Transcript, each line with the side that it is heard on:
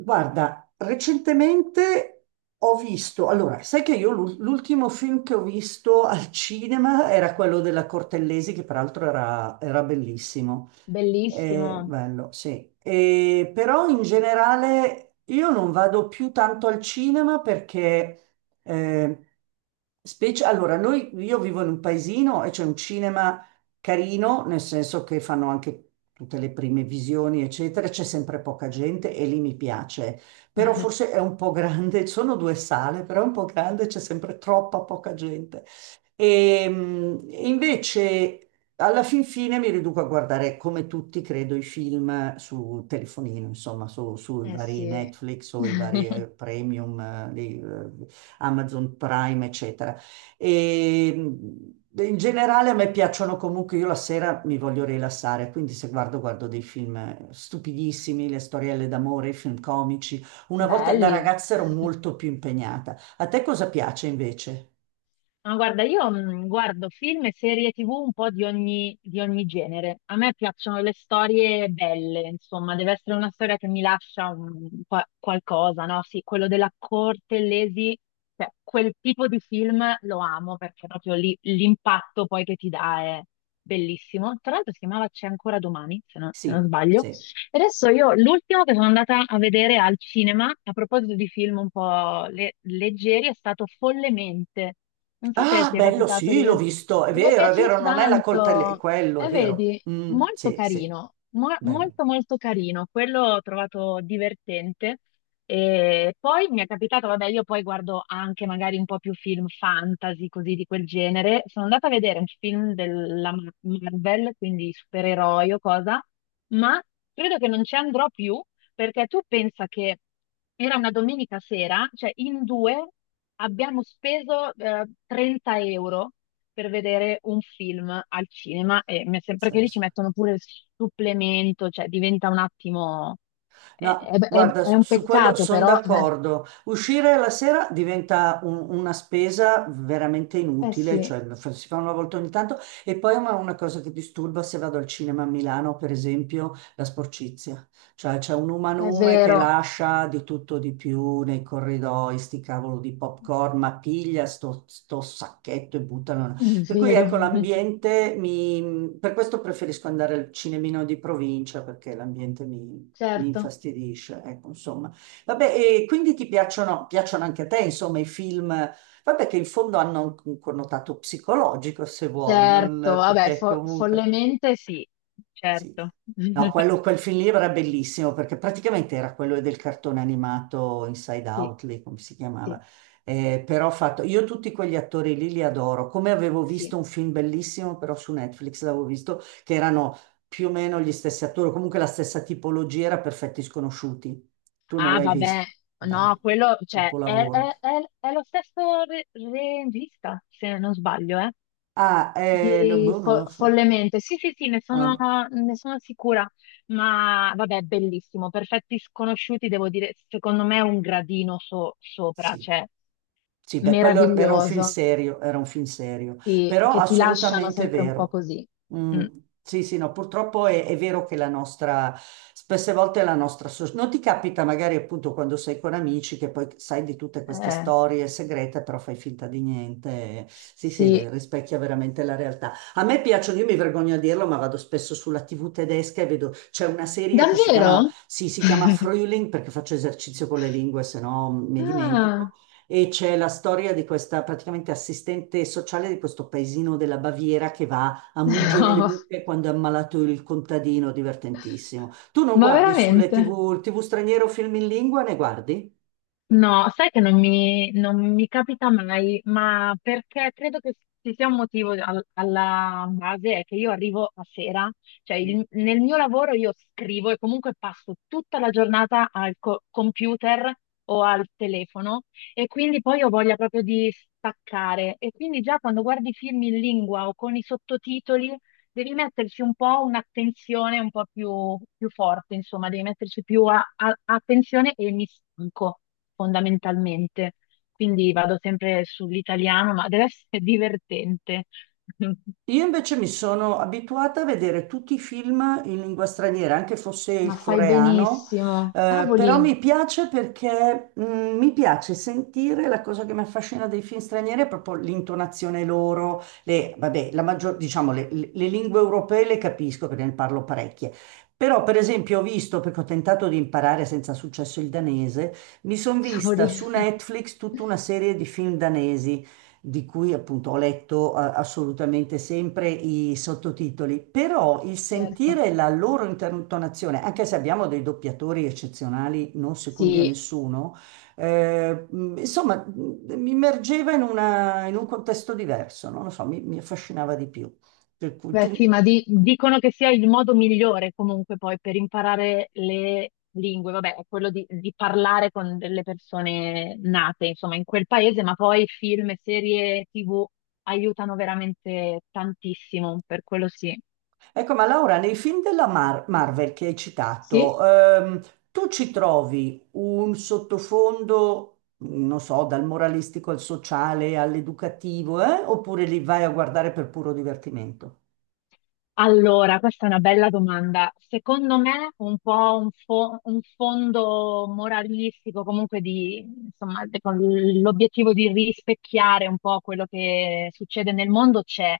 right: Guarda, recentemente ho visto, allora, sai che l'ultimo film che ho visto al cinema era quello della Cortellesi, che peraltro era bellissimo.
left: Bellissimo.
right: Bello, sì. Però in generale io non vado più tanto al cinema perché, eh, specie, allora, noi, io vivo in un paesino e c'è un cinema carino, nel senso che fanno anche tutte le prime visioni, eccetera, c'è sempre poca gente e lì mi piace, però forse è un po' grande, sono due sale, però è un po' grande, c'è sempre troppa poca gente. E, invece alla fin fine mi riduco a guardare, come tutti credo, i film su telefonino, insomma, sui
left: Eh
right: vari
left: sì.
right: Netflix o i vari premium, di Amazon Prime, eccetera. E in generale a me piacciono comunque, io la sera mi voglio rilassare, quindi se guardo dei film stupidissimi, le storielle d'amore, i film comici. Una volta da
left: Belli.
right: ragazza ero molto più impegnata. A te cosa piace invece?
left: Ma guarda, io guardo film e serie TV un po' di ogni genere. A me piacciono le storie belle, insomma, deve essere una storia che mi lascia un qualcosa, no? Sì, quello della corte, l'Esi, cioè, quel tipo di film lo amo perché proprio l'impatto poi che ti dà è bellissimo. Tra l'altro si chiamava C'è ancora domani, se non
right: Sì,
left: sbaglio.
right: sì.
left: Adesso io l'ultimo che sono andata a vedere al cinema, a proposito di film un po' leggeri, è stato Follemente. Non so se
right: Ah,
left: ti è
right: bello,
left: capitato di
right: sì, l'ho
left: vedere.
right: visto,
left: Mi è
right: è vero,
left: piaciuto
right: non è la coltelletta, è
left: tanto.
right: quello, è
left: E
right: vero.
left: vedi,
right: Mm,
left: molto
right: sì, sì,
left: carino,
right: bello,
left: molto molto carino, quello ho trovato divertente. E poi mi è capitato, vabbè, io poi guardo anche magari un po' più film fantasy, così di quel genere. Sono andata a vedere un film della Marvel, quindi supereroi o cosa, ma credo che non ci andrò più perché tu pensa che era una domenica sera, cioè in due abbiamo speso 30 euro per vedere un film al cinema e mi è sempre che lì ci
right: pazzesco.
left: mettono pure il supplemento, cioè diventa un attimo... È,
right: No,
left: è- è-
right: guarda,
left: è un
right: su quello
left: peccato,
right: sono
left: però...
right: d'accordo. Uscire la sera diventa una spesa veramente
left: eh
right: inutile,
left: sì,
right: cioè si fa una volta ogni tanto. E poi ma una cosa che disturba se vado al cinema a Milano, per esempio, la sporcizia. Cioè c'è un
left: è
right: umanume che
left: vero,
right: lascia di tutto di più nei corridoi, sti cavolo di popcorn, ma piglia sto sacchetto e buttano.
left: è
right: Per cui
left: vero,
right: ecco, l'ambiente mi... Per questo preferisco andare al cinemino di provincia, perché l'ambiente mi
left: certo,
right: infastidisce, ecco, insomma. Vabbè, e quindi ti piacciono anche a te, insomma, i film, vabbè, che in fondo hanno un connotato psicologico, se vuoi,
left: certo,
right: non
left: vabbè,
right: perché comunque...
left: follemente sì,
right: Sì.
left: certo.
right: No, quello, quel film lì era bellissimo perché praticamente era quello del cartone animato Inside
left: Sì.
right: Out, lì, come si
left: Sì,
right: chiamava. Però ho fatto, io tutti quegli attori lì li adoro. Come avevo visto
left: sì.
right: un film bellissimo, però su Netflix l'avevo visto, che erano più o meno gli stessi attori, comunque la stessa tipologia, era Perfetti Sconosciuti. Tu non
left: Ah,
right: l'hai
left: vabbè,
right: visto?
left: no,
right: Bello,
left: quello, cioè, è, è-
right: capolavoro.
left: è- è lo stesso regista, se non sbaglio, eh?
right: Ah, no,
left: Di
right: boh, non lo so.
left: follemente, sì, sì, sì, ne sono,
right: Ah.
left: ne sono sicura, ma vabbè, bellissimo. Perfetti sconosciuti, devo dire, secondo me è un gradino sopra,
right: Sì.
left: cioè
right: Sì, beh, quello era un film
left: meraviglioso,
right: serio, era un film serio,
left: sì,
right: però
left: che ti lasciano
right: assolutamente
left: sempre un po'
right: vero.
left: così.
right: Mm,
left: Mm,
right: sì, sì, no, purtroppo è vero che la nostra, spesse volte la nostra, non ti capita magari appunto quando sei con amici che poi sai di tutte queste
left: eh,
right: storie segrete, però fai finta di niente. Sì, sì, le
left: sì,
right: rispecchia veramente la realtà. A me piacciono, io mi vergogno a dirlo, ma vado spesso sulla TV tedesca e vedo, c'è una serie che si chiama
left: davvero?
right: sì, si chiama Frühling perché faccio esercizio con le lingue, se no mi dimentico.
left: Ah,
right: E c'è la storia di questa praticamente assistente sociale di questo paesino della Baviera che va a mungere le
left: no,
right: mucche quando è ammalato il contadino, divertentissimo. Tu non
left: ma
right: guardi sulle
left: veramente?
right: TV straniere o film in lingua, ne guardi?
left: No, sai che non mi capita mai, ma perché credo che ci sia un motivo alla base, è che io arrivo a sera, cioè nel mio lavoro io scrivo e comunque passo tutta la giornata al computer o al telefono e quindi poi ho voglia proprio di staccare e quindi già quando guardi film in lingua o con i sottotitoli devi metterci un po' un'attenzione un po' più forte, insomma, devi metterci più attenzione e mi stanco fondamentalmente. Quindi vado sempre sull'italiano, ma deve essere divertente.
right: Io invece mi sono abituata a vedere tutti i film in lingua straniera, anche fosse
left: Ma
right: il
left: fai
right: coreano,
left: benissimo.
right: però
left: Cavoli,
right: mi piace perché mi piace sentire, la cosa che mi affascina dei film stranieri è proprio l'intonazione loro, le, vabbè, la maggior, diciamo, le lingue europee le capisco perché ne parlo parecchie. Però, per esempio, ho visto, perché ho tentato di imparare senza successo il danese, mi sono vista
left: cavoli.
right: su Netflix tutta una serie di film danesi di cui appunto ho letto assolutamente sempre i sottotitoli, però il
left: Certo.
right: sentire la loro intonazione, anche se abbiamo dei doppiatori eccezionali, non secondi a
left: Sì,
right: nessuno, insomma, mi immergeva in un contesto diverso, no? Non lo so, mi affascinava di più. Per cui
left: beh, sì,
right: tu...
left: ma dicono che sia il modo migliore comunque poi per imparare le lingue, vabbè, è quello di parlare con delle persone nate, insomma, in quel paese, ma poi film e serie TV aiutano veramente tantissimo, per quello sì.
right: Ecco, ma Laura, nei film Marvel che hai
left: Sì?
right: citato, tu ci trovi un sottofondo, non so, dal moralistico al sociale, all'educativo, eh? Oppure li vai a guardare per puro divertimento?
left: Allora, questa è una bella domanda. Secondo me un po' un fondo moralistico, comunque di, insomma, con l'obiettivo di rispecchiare un po' quello che succede nel mondo c'è.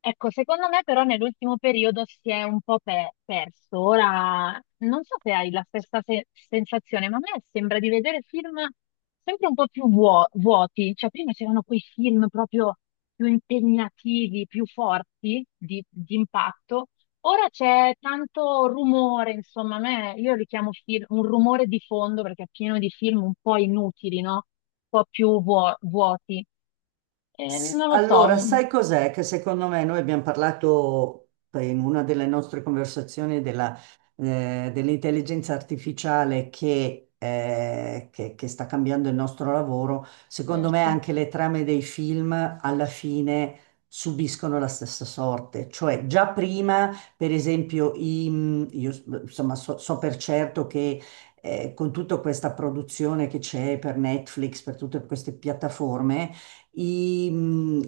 left: Ecco, secondo me però nell'ultimo periodo si è un po' perso. Ora, non so se hai la stessa sensazione, ma a me sembra di vedere film sempre un po' più vuoti. Cioè, prima c'erano quei film proprio più impegnativi, più forti di impatto. Ora c'è tanto rumore, insomma, a me, io li chiamo film, un rumore di fondo perché è pieno di film un po' inutili, no? Un po' più vuoti.
right: Sì.
left: Non lo so,
right: Allora,
left: mm,
right: sai cos'è? Che secondo me noi abbiamo parlato in una delle nostre conversazioni della, dell'intelligenza artificiale che sta cambiando il nostro lavoro. Secondo me
left: certo.
right: anche le trame dei film alla fine subiscono la stessa sorte. Cioè, già prima, per esempio, io insomma so per certo che con tutta questa produzione che c'è per Netflix, per tutte queste piattaforme, i, mh,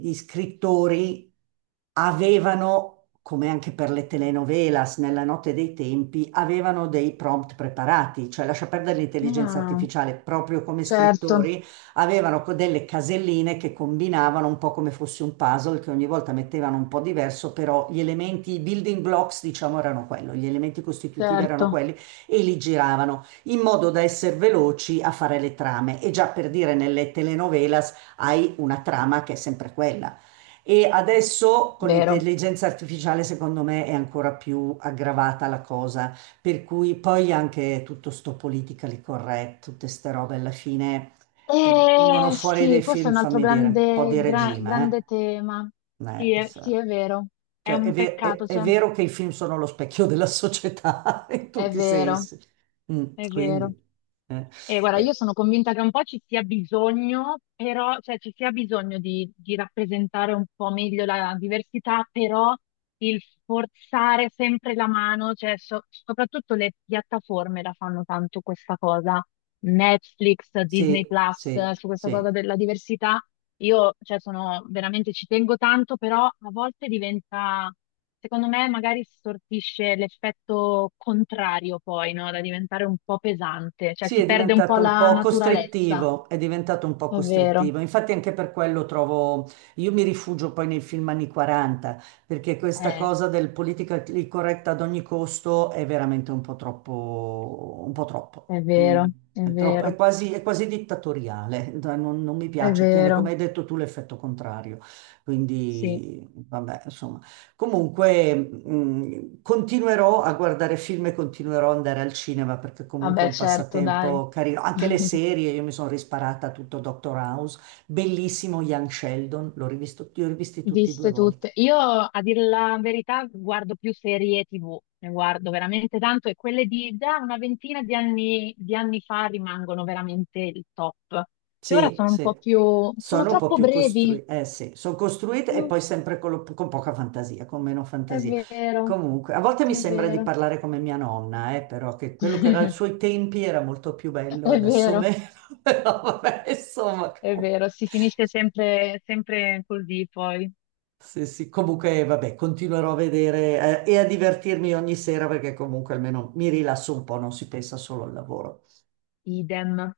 right: gli scrittori avevano, come anche per le telenovelas nella notte dei tempi, avevano dei prompt preparati, cioè lascia perdere l'intelligenza
left: Ah,
right: artificiale, proprio come
left: certo,
right: scrittori avevano delle caselline che combinavano un po' come fosse un puzzle, che ogni volta mettevano un po' diverso, però gli elementi, i building blocks, diciamo, erano quello, gli elementi costitutivi erano
left: certo,
right: quelli e li giravano in modo da essere veloci a fare le trame. E già per dire nelle telenovelas hai una trama che è sempre quella. E adesso con
left: vero.
right: l'intelligenza artificiale, secondo me, è ancora più aggravata la cosa, per cui poi anche tutto sto politically correct, tutte ste robe alla fine vengono fuori dei
left: Sì, questo è
right: film,
left: un altro
right: fammi dire, un po'
left: grande,
right: di regime,
left: grande tema.
right: eh? So.
left: Sì, è vero. È
right: Cioè,
left: un
right: è-
left: peccato,
right: è
left: cioè,
right: vero che i film sono lo specchio della società in
left: è
right: tutti i
left: vero,
right: sensi. Mm,
left: è vero.
right: quindi, eh,
left: E guarda, io
right: eh,
left: sono convinta che un po' ci sia bisogno, però, cioè ci sia bisogno di rappresentare un po' meglio la diversità, però il forzare sempre la mano, cioè soprattutto le piattaforme la fanno tanto questa cosa, Netflix, Disney
right: sì,
left: Plus,
right: sì,
left: su questa
right: sì.
left: cosa della diversità, io, cioè, sono veramente, ci tengo tanto, però a volte diventa, secondo me, magari si sortisce l'effetto contrario poi, no? Da diventare un po' pesante, cioè
right: Sì,
left: si
right: è
left: perde un po'
right: diventato un
left: la
right: po'
left: naturalezza.
right: costrittivo, è diventato un po'
left: È vero,
right: costrittivo. Infatti anche per quello trovo, io mi rifugio poi nei film anni 40, perché questa
left: eh,
right: cosa del politically correct ad ogni costo è veramente un po' troppo, un po' troppo.
left: è
right: Mm,
left: vero, è vero,
right: è quasi dittatoriale, non mi
left: è
right: piace, tiene,
left: vero.
right: come hai detto tu, l'effetto contrario.
left: Sì,
right: Quindi, vabbè, comunque, continuerò a guardare film e continuerò ad andare al cinema perché comunque è
left: vabbè,
right: un
left: certo, dai.
right: passatempo carino. Anche le serie, io mi sono risparata tutto Doctor House, bellissimo Young Sheldon, l'ho rivisto, li ho rivisti tutti due
left: Viste
right: volte.
left: tutte. Io, a dire la verità, guardo più serie TV, ne guardo veramente tanto e quelle di da una ventina di anni, fa rimangono veramente il top. E ora
right: Sì,
left: sono un
right: sì,
left: po' più... sono
right: sono un po'
left: troppo
right: più
left: brevi.
right: costruite, eh sì, sono costruite e
left: Mm,
right: poi sempre con, con poca fantasia, con meno
left: è
right: fantasia.
left: vero,
right: Comunque, a volte mi
left: è
right: sembra di
left: vero.
right: parlare come mia nonna, però che quello che era ai suoi tempi era molto più bello,
left: È
right: adesso
left: vero,
right: meno, però vabbè, insomma,
left: è
right: comunque,
left: vero, si finisce sempre, sempre così poi.
right: sì, sì, comunque, vabbè, continuerò a vedere, e a divertirmi ogni sera perché comunque almeno mi rilasso un po', non si pensa solo al lavoro.
left: Idem.